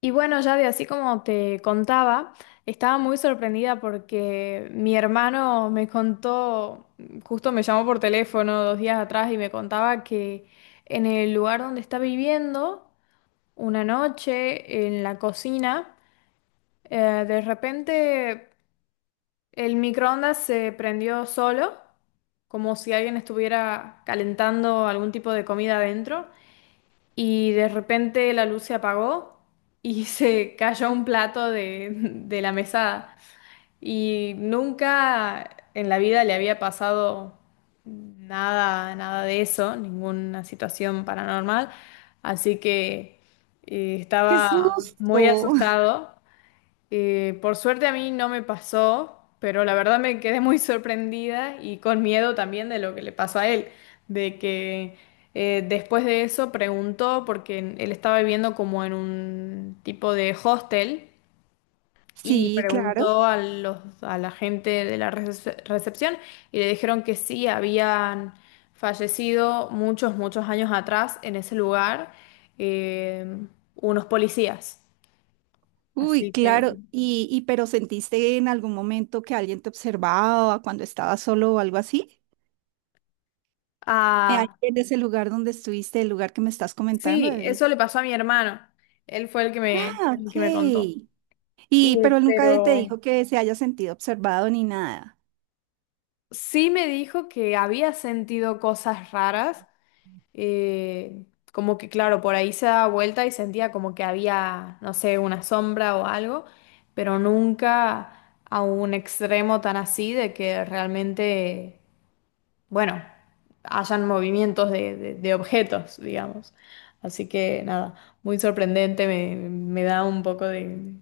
Y bueno, ya de así como te contaba, estaba muy sorprendida porque mi hermano me contó, justo me llamó por teléfono dos días atrás y me contaba que en el lugar donde está viviendo, una noche en la cocina, de repente el microondas se prendió solo, como si alguien estuviera calentando algún tipo de comida adentro y de repente la luz se apagó y se cayó un plato de la mesada. Y nunca en la vida le había pasado nada, nada de eso, ninguna situación paranormal. Así que ¡Qué estaba muy susto! asustado. Por suerte a mí no me pasó, pero la verdad me quedé muy sorprendida y con miedo también de lo que le pasó a él, de que después de eso preguntó, porque él estaba viviendo como en un tipo de hostel, y Sí, claro. preguntó a la gente de la recepción y le dijeron que sí, habían fallecido muchos, muchos años atrás en ese lugar, eh, unos policías. Uy, Así que... claro. Y pero ¿sentiste en algún momento que alguien te observaba cuando estabas solo o algo así? Ahí. Ah, En ese lugar donde estuviste, el lugar que me estás comentando. sí, eso le pasó a mi hermano. Él fue el que Ah, el que me contó. ok. Y- Y pero él nunca te pero dijo que se haya sentido observado ni nada. sí me dijo que había sentido cosas raras, eh, como que claro, por ahí se daba vuelta y sentía como que había, no sé, una sombra o algo, pero nunca a un extremo tan así de que realmente, bueno, hayan movimientos de objetos, digamos. Así que nada, muy sorprendente, me da un poco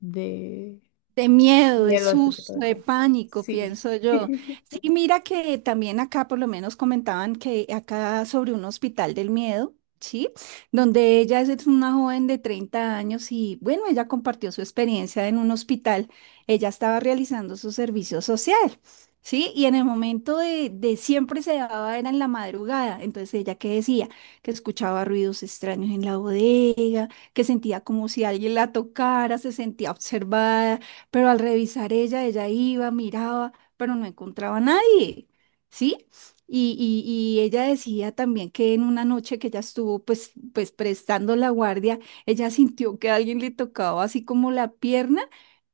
de De miedo, de miedo, ese tipo susto, de de cosas. pánico, Sí. pienso yo. Sí, mira que también acá por lo menos comentaban que acá sobre un hospital del miedo, ¿sí? Donde ella es una joven de 30 años y bueno, ella compartió su experiencia en un hospital. Ella estaba realizando su servicio social, ¿sí? Y en el momento de siempre se daba, era en la madrugada. Entonces ella que decía que escuchaba ruidos extraños en la bodega, que sentía como si alguien la tocara, se sentía observada, pero al revisar ella, ella iba, miraba, pero no encontraba a nadie, ¿sí? Y, y ella decía también que en una noche que ella estuvo pues prestando la guardia, ella sintió que alguien le tocaba así como la pierna,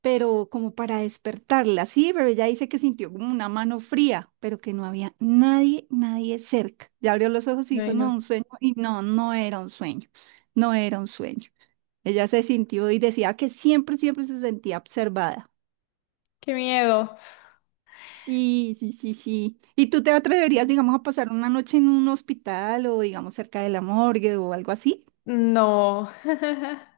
pero como para despertarla, sí, pero ella dice que sintió como una mano fría, pero que no había nadie, nadie cerca. Ya abrió los ojos y dijo, Ay, no, no. un sueño, y no, no era un sueño, no era un sueño. Ella se sintió y decía que siempre, siempre se sentía observada. Qué miedo. Sí, sí, sí, sí. ¿Y tú te atreverías, digamos, a pasar una noche en un hospital o, digamos, cerca de la morgue o algo así? No.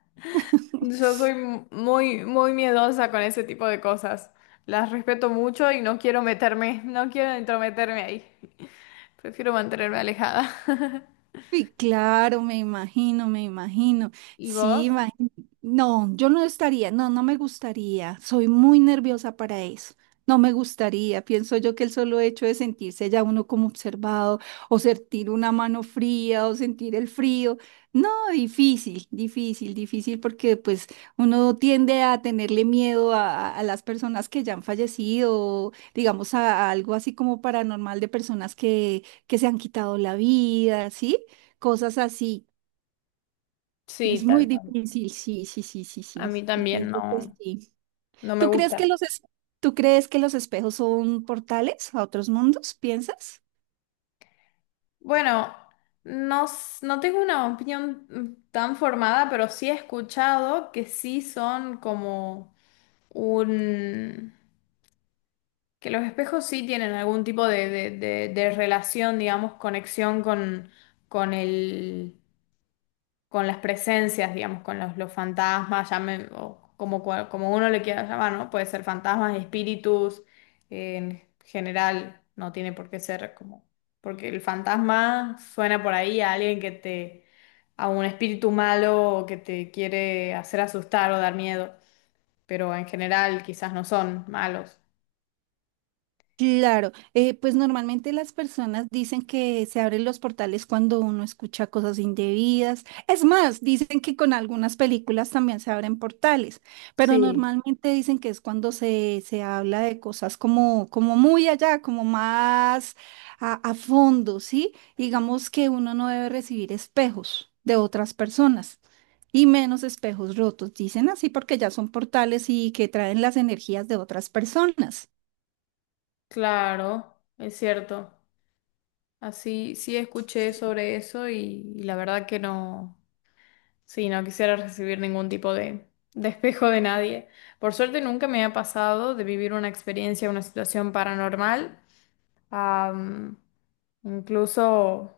Yo soy muy, muy miedosa con ese tipo de cosas. Las respeto mucho y no quiero meterme, no quiero entrometerme ahí. Prefiero mantenerme alejada. Y claro, me imagino, me imagino. ¿Y Sí, vos? imagino. No, yo no estaría, no, no me gustaría. Soy muy nerviosa para eso. No me gustaría. Pienso yo que el solo hecho de sentirse ya uno como observado, o sentir una mano fría, o sentir el frío. No, difícil, difícil, difícil, porque pues uno tiende a tenerle miedo a, a las personas que ya han fallecido, o, digamos a algo así como paranormal de personas que se han quitado la vida, ¿sí? Cosas así. Sí, Es muy tal cual. difícil, sí, sí, sí, sí, A sí. mí Yo también pienso que no, sí. no me ¿Tú crees que gusta. los tú crees que los espejos son portales a otros mundos? ¿Piensas? Bueno, no, no tengo una opinión tan formada, pero sí he escuchado que sí son como un... que los espejos sí tienen algún tipo de, de relación, digamos, conexión con el, con las presencias, digamos, con los fantasmas, llamen, o como, como uno le quiera llamar, ¿no? Puede ser fantasmas, espíritus, en general, no tiene por qué ser como, porque el fantasma suena por ahí a alguien que te, a un espíritu malo o que te quiere hacer asustar o dar miedo, pero en general quizás no son malos. Claro, pues normalmente las personas dicen que se abren los portales cuando uno escucha cosas indebidas. Es más, dicen que con algunas películas también se abren portales, pero Sí. normalmente dicen que es cuando se habla de cosas como, como muy allá, como más a fondo, ¿sí? Digamos que uno no debe recibir espejos de otras personas. Y menos espejos rotos, dicen así porque ya son portales y que traen las energías de otras personas. Claro, es cierto. Así sí escuché sobre eso y la verdad que no. Sí, no quisiera recibir ningún tipo de, despejo de nadie. Por suerte nunca me ha pasado de vivir una experiencia, una situación paranormal. Am, incluso,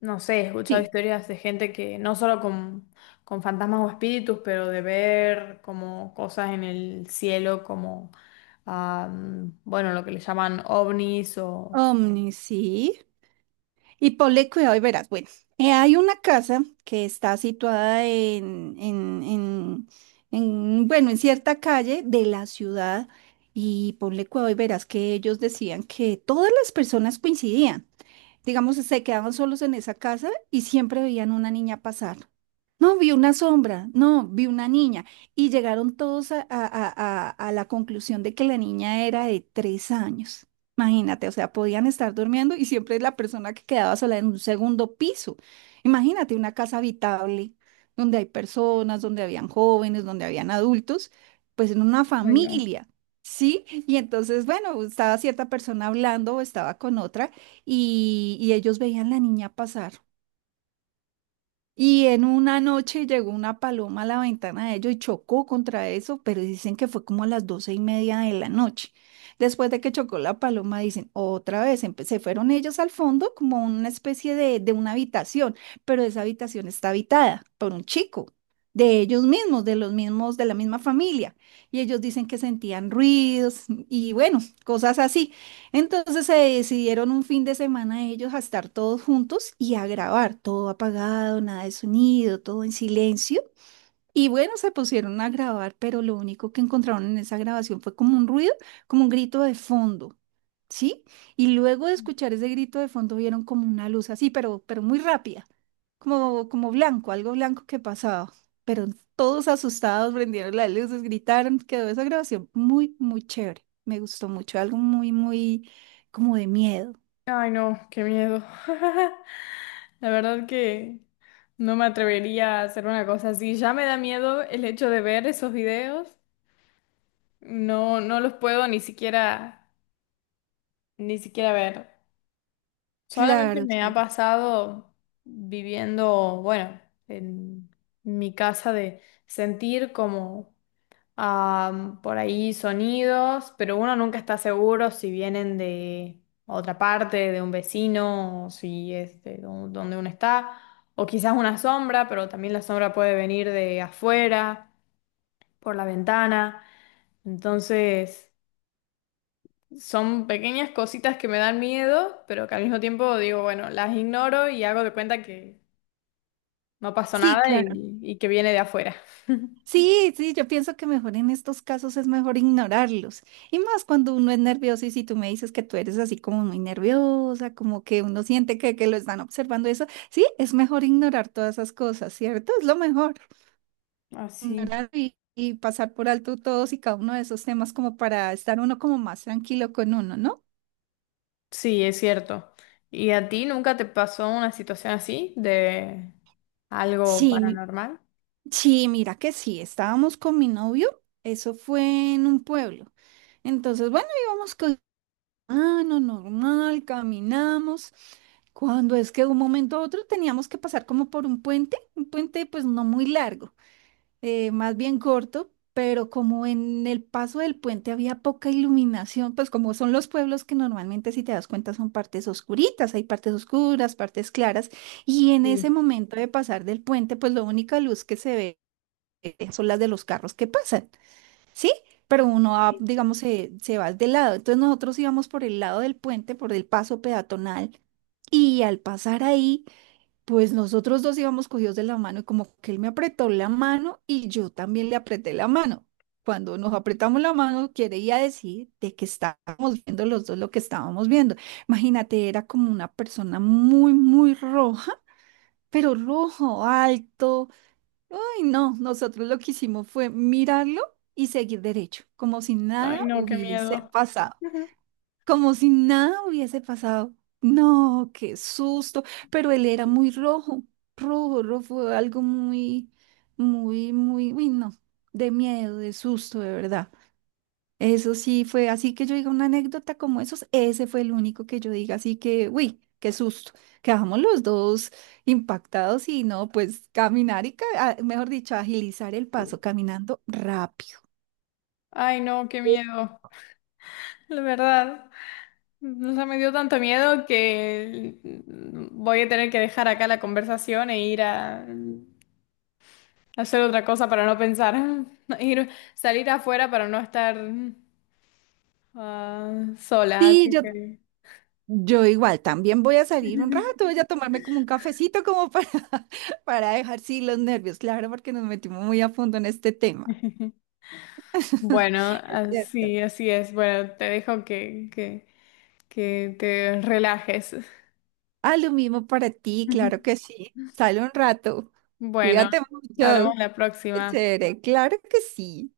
no sé, he escuchado Sí. historias de gente que no solo con fantasmas o espíritus, pero de ver como cosas en el cielo, como, bueno, lo que le llaman ovnis o... Omni, sí. Y ponle cuidado y verás. Bueno, hay una casa que está situada en bueno, en cierta calle de la ciudad. Y ponle cuidado y verás que ellos decían que todas las personas coincidían, digamos, se quedaban solos en esa casa y siempre veían una niña pasar. No, vi una sombra, no, vi una niña. Y llegaron todos a, a la conclusión de que la niña era de 3 años. Imagínate, o sea, podían estar durmiendo y siempre la persona que quedaba sola en un segundo piso. Imagínate una casa habitable donde hay personas, donde habían jóvenes, donde habían adultos, pues en una Ay, no. familia, ¿sí? Y entonces, bueno, estaba cierta persona hablando o estaba con otra y ellos veían la niña pasar. Y en una noche llegó una paloma a la ventana de ellos y chocó contra eso, pero dicen que fue como a las 12:30 de la noche. Después de que chocó la paloma, dicen, otra vez, se fueron ellos al fondo como una especie de una habitación, pero esa habitación está habitada por un chico, de ellos mismos, de los mismos, de la misma familia. Y ellos dicen que sentían ruidos y bueno, cosas así. Entonces se decidieron un fin de semana ellos a estar todos juntos y a grabar, todo apagado, nada de sonido, todo en silencio. Y bueno, se pusieron a grabar, pero lo único que encontraron en esa grabación fue como un ruido, como un grito de fondo, ¿sí? Y luego de escuchar ese grito de fondo vieron como una luz así, pero muy rápida, como, como blanco, algo blanco que pasaba. Pero todos asustados prendieron las luces, gritaron, quedó esa grabación muy, muy chévere. Me gustó mucho, algo muy, muy como de miedo. Ay, no, qué miedo. La verdad que no me atrevería a hacer una cosa así. Ya me da miedo el hecho de ver esos videos. No, no los puedo ni siquiera, ni siquiera ver. Solamente Claro, me ha sí. pasado viviendo, bueno, en mi casa de sentir como por ahí sonidos, pero uno nunca está seguro si vienen de otra parte, de un vecino, o si es de donde uno está, o quizás una sombra, pero también la sombra puede venir de afuera, por la ventana. Entonces, son pequeñas cositas que me dan miedo, pero que al mismo tiempo digo, bueno, las ignoro y hago de cuenta que no pasó Sí, nada y, claro. y que viene de afuera. Sí, sí, yo pienso que mejor en estos casos es mejor ignorarlos. Y más cuando uno es nervioso y si tú me dices que tú eres así como muy nerviosa, como que uno siente que lo están observando eso, sí, es mejor ignorar todas esas cosas, ¿cierto? Es lo mejor. Así. Ignorar y pasar por alto todos y cada uno de esos temas como para estar uno como más tranquilo con uno, ¿no? Sí, es cierto. ¿Y a ti nunca te pasó una situación así de algo Sí, paranormal? sí, mira que sí, estábamos con mi novio, eso fue en un pueblo. Entonces, bueno, íbamos. Ah, no, normal, caminamos. Cuando es que de un momento a otro teníamos que pasar como por un puente pues no muy largo, más bien corto, pero como en el paso del puente había poca iluminación, pues como son los pueblos que normalmente si te das cuenta son partes oscuritas, hay partes oscuras, partes claras, y en ese Sí. momento de pasar del puente pues la única luz que se ve, son las de los carros que pasan. ¿Sí? Pero uno va, digamos, se va de lado. Entonces nosotros íbamos por el lado del puente, por el paso peatonal, y al pasar ahí, pues nosotros dos íbamos cogidos de la mano y como que él me apretó la mano y yo también le apreté la mano. Cuando nos apretamos la mano, quería decir de que estábamos viendo los dos lo que estábamos viendo. Imagínate, era como una persona muy, muy roja, pero rojo, alto, y no, nosotros lo que hicimos fue mirarlo y seguir derecho, como si Ay, nada no, qué hubiese miedo. pasado, Ujú. como si nada hubiese pasado. No, qué susto, pero él era muy rojo, rojo, rojo, fue algo muy, muy, muy, uy, no, de miedo, de susto, de verdad. Eso sí fue así que yo diga una anécdota como esos, ese fue el único que yo diga, así que, uy, qué susto. Quedamos los dos impactados y no, pues caminar y, ah, mejor dicho, agilizar el paso caminando rápido. Ay, no, qué miedo. La verdad, o sea, me dio tanto miedo que voy a tener que dejar acá la conversación e ir a hacer otra cosa para no pensar. Ir, salir afuera para no estar sola, Sí, así yo, que... yo igual, también voy a salir un rato, voy a tomarme como un cafecito como para, para dejar sí los nervios, claro, porque nos metimos muy a fondo en este tema. Bueno, Es cierto. así, así es. Bueno, te dejo que te relajes. Ah, lo mismo para ti, claro que sí. Sale un rato. Bueno, Cuídate hablamos mucho. la próxima. Chévere, claro que sí.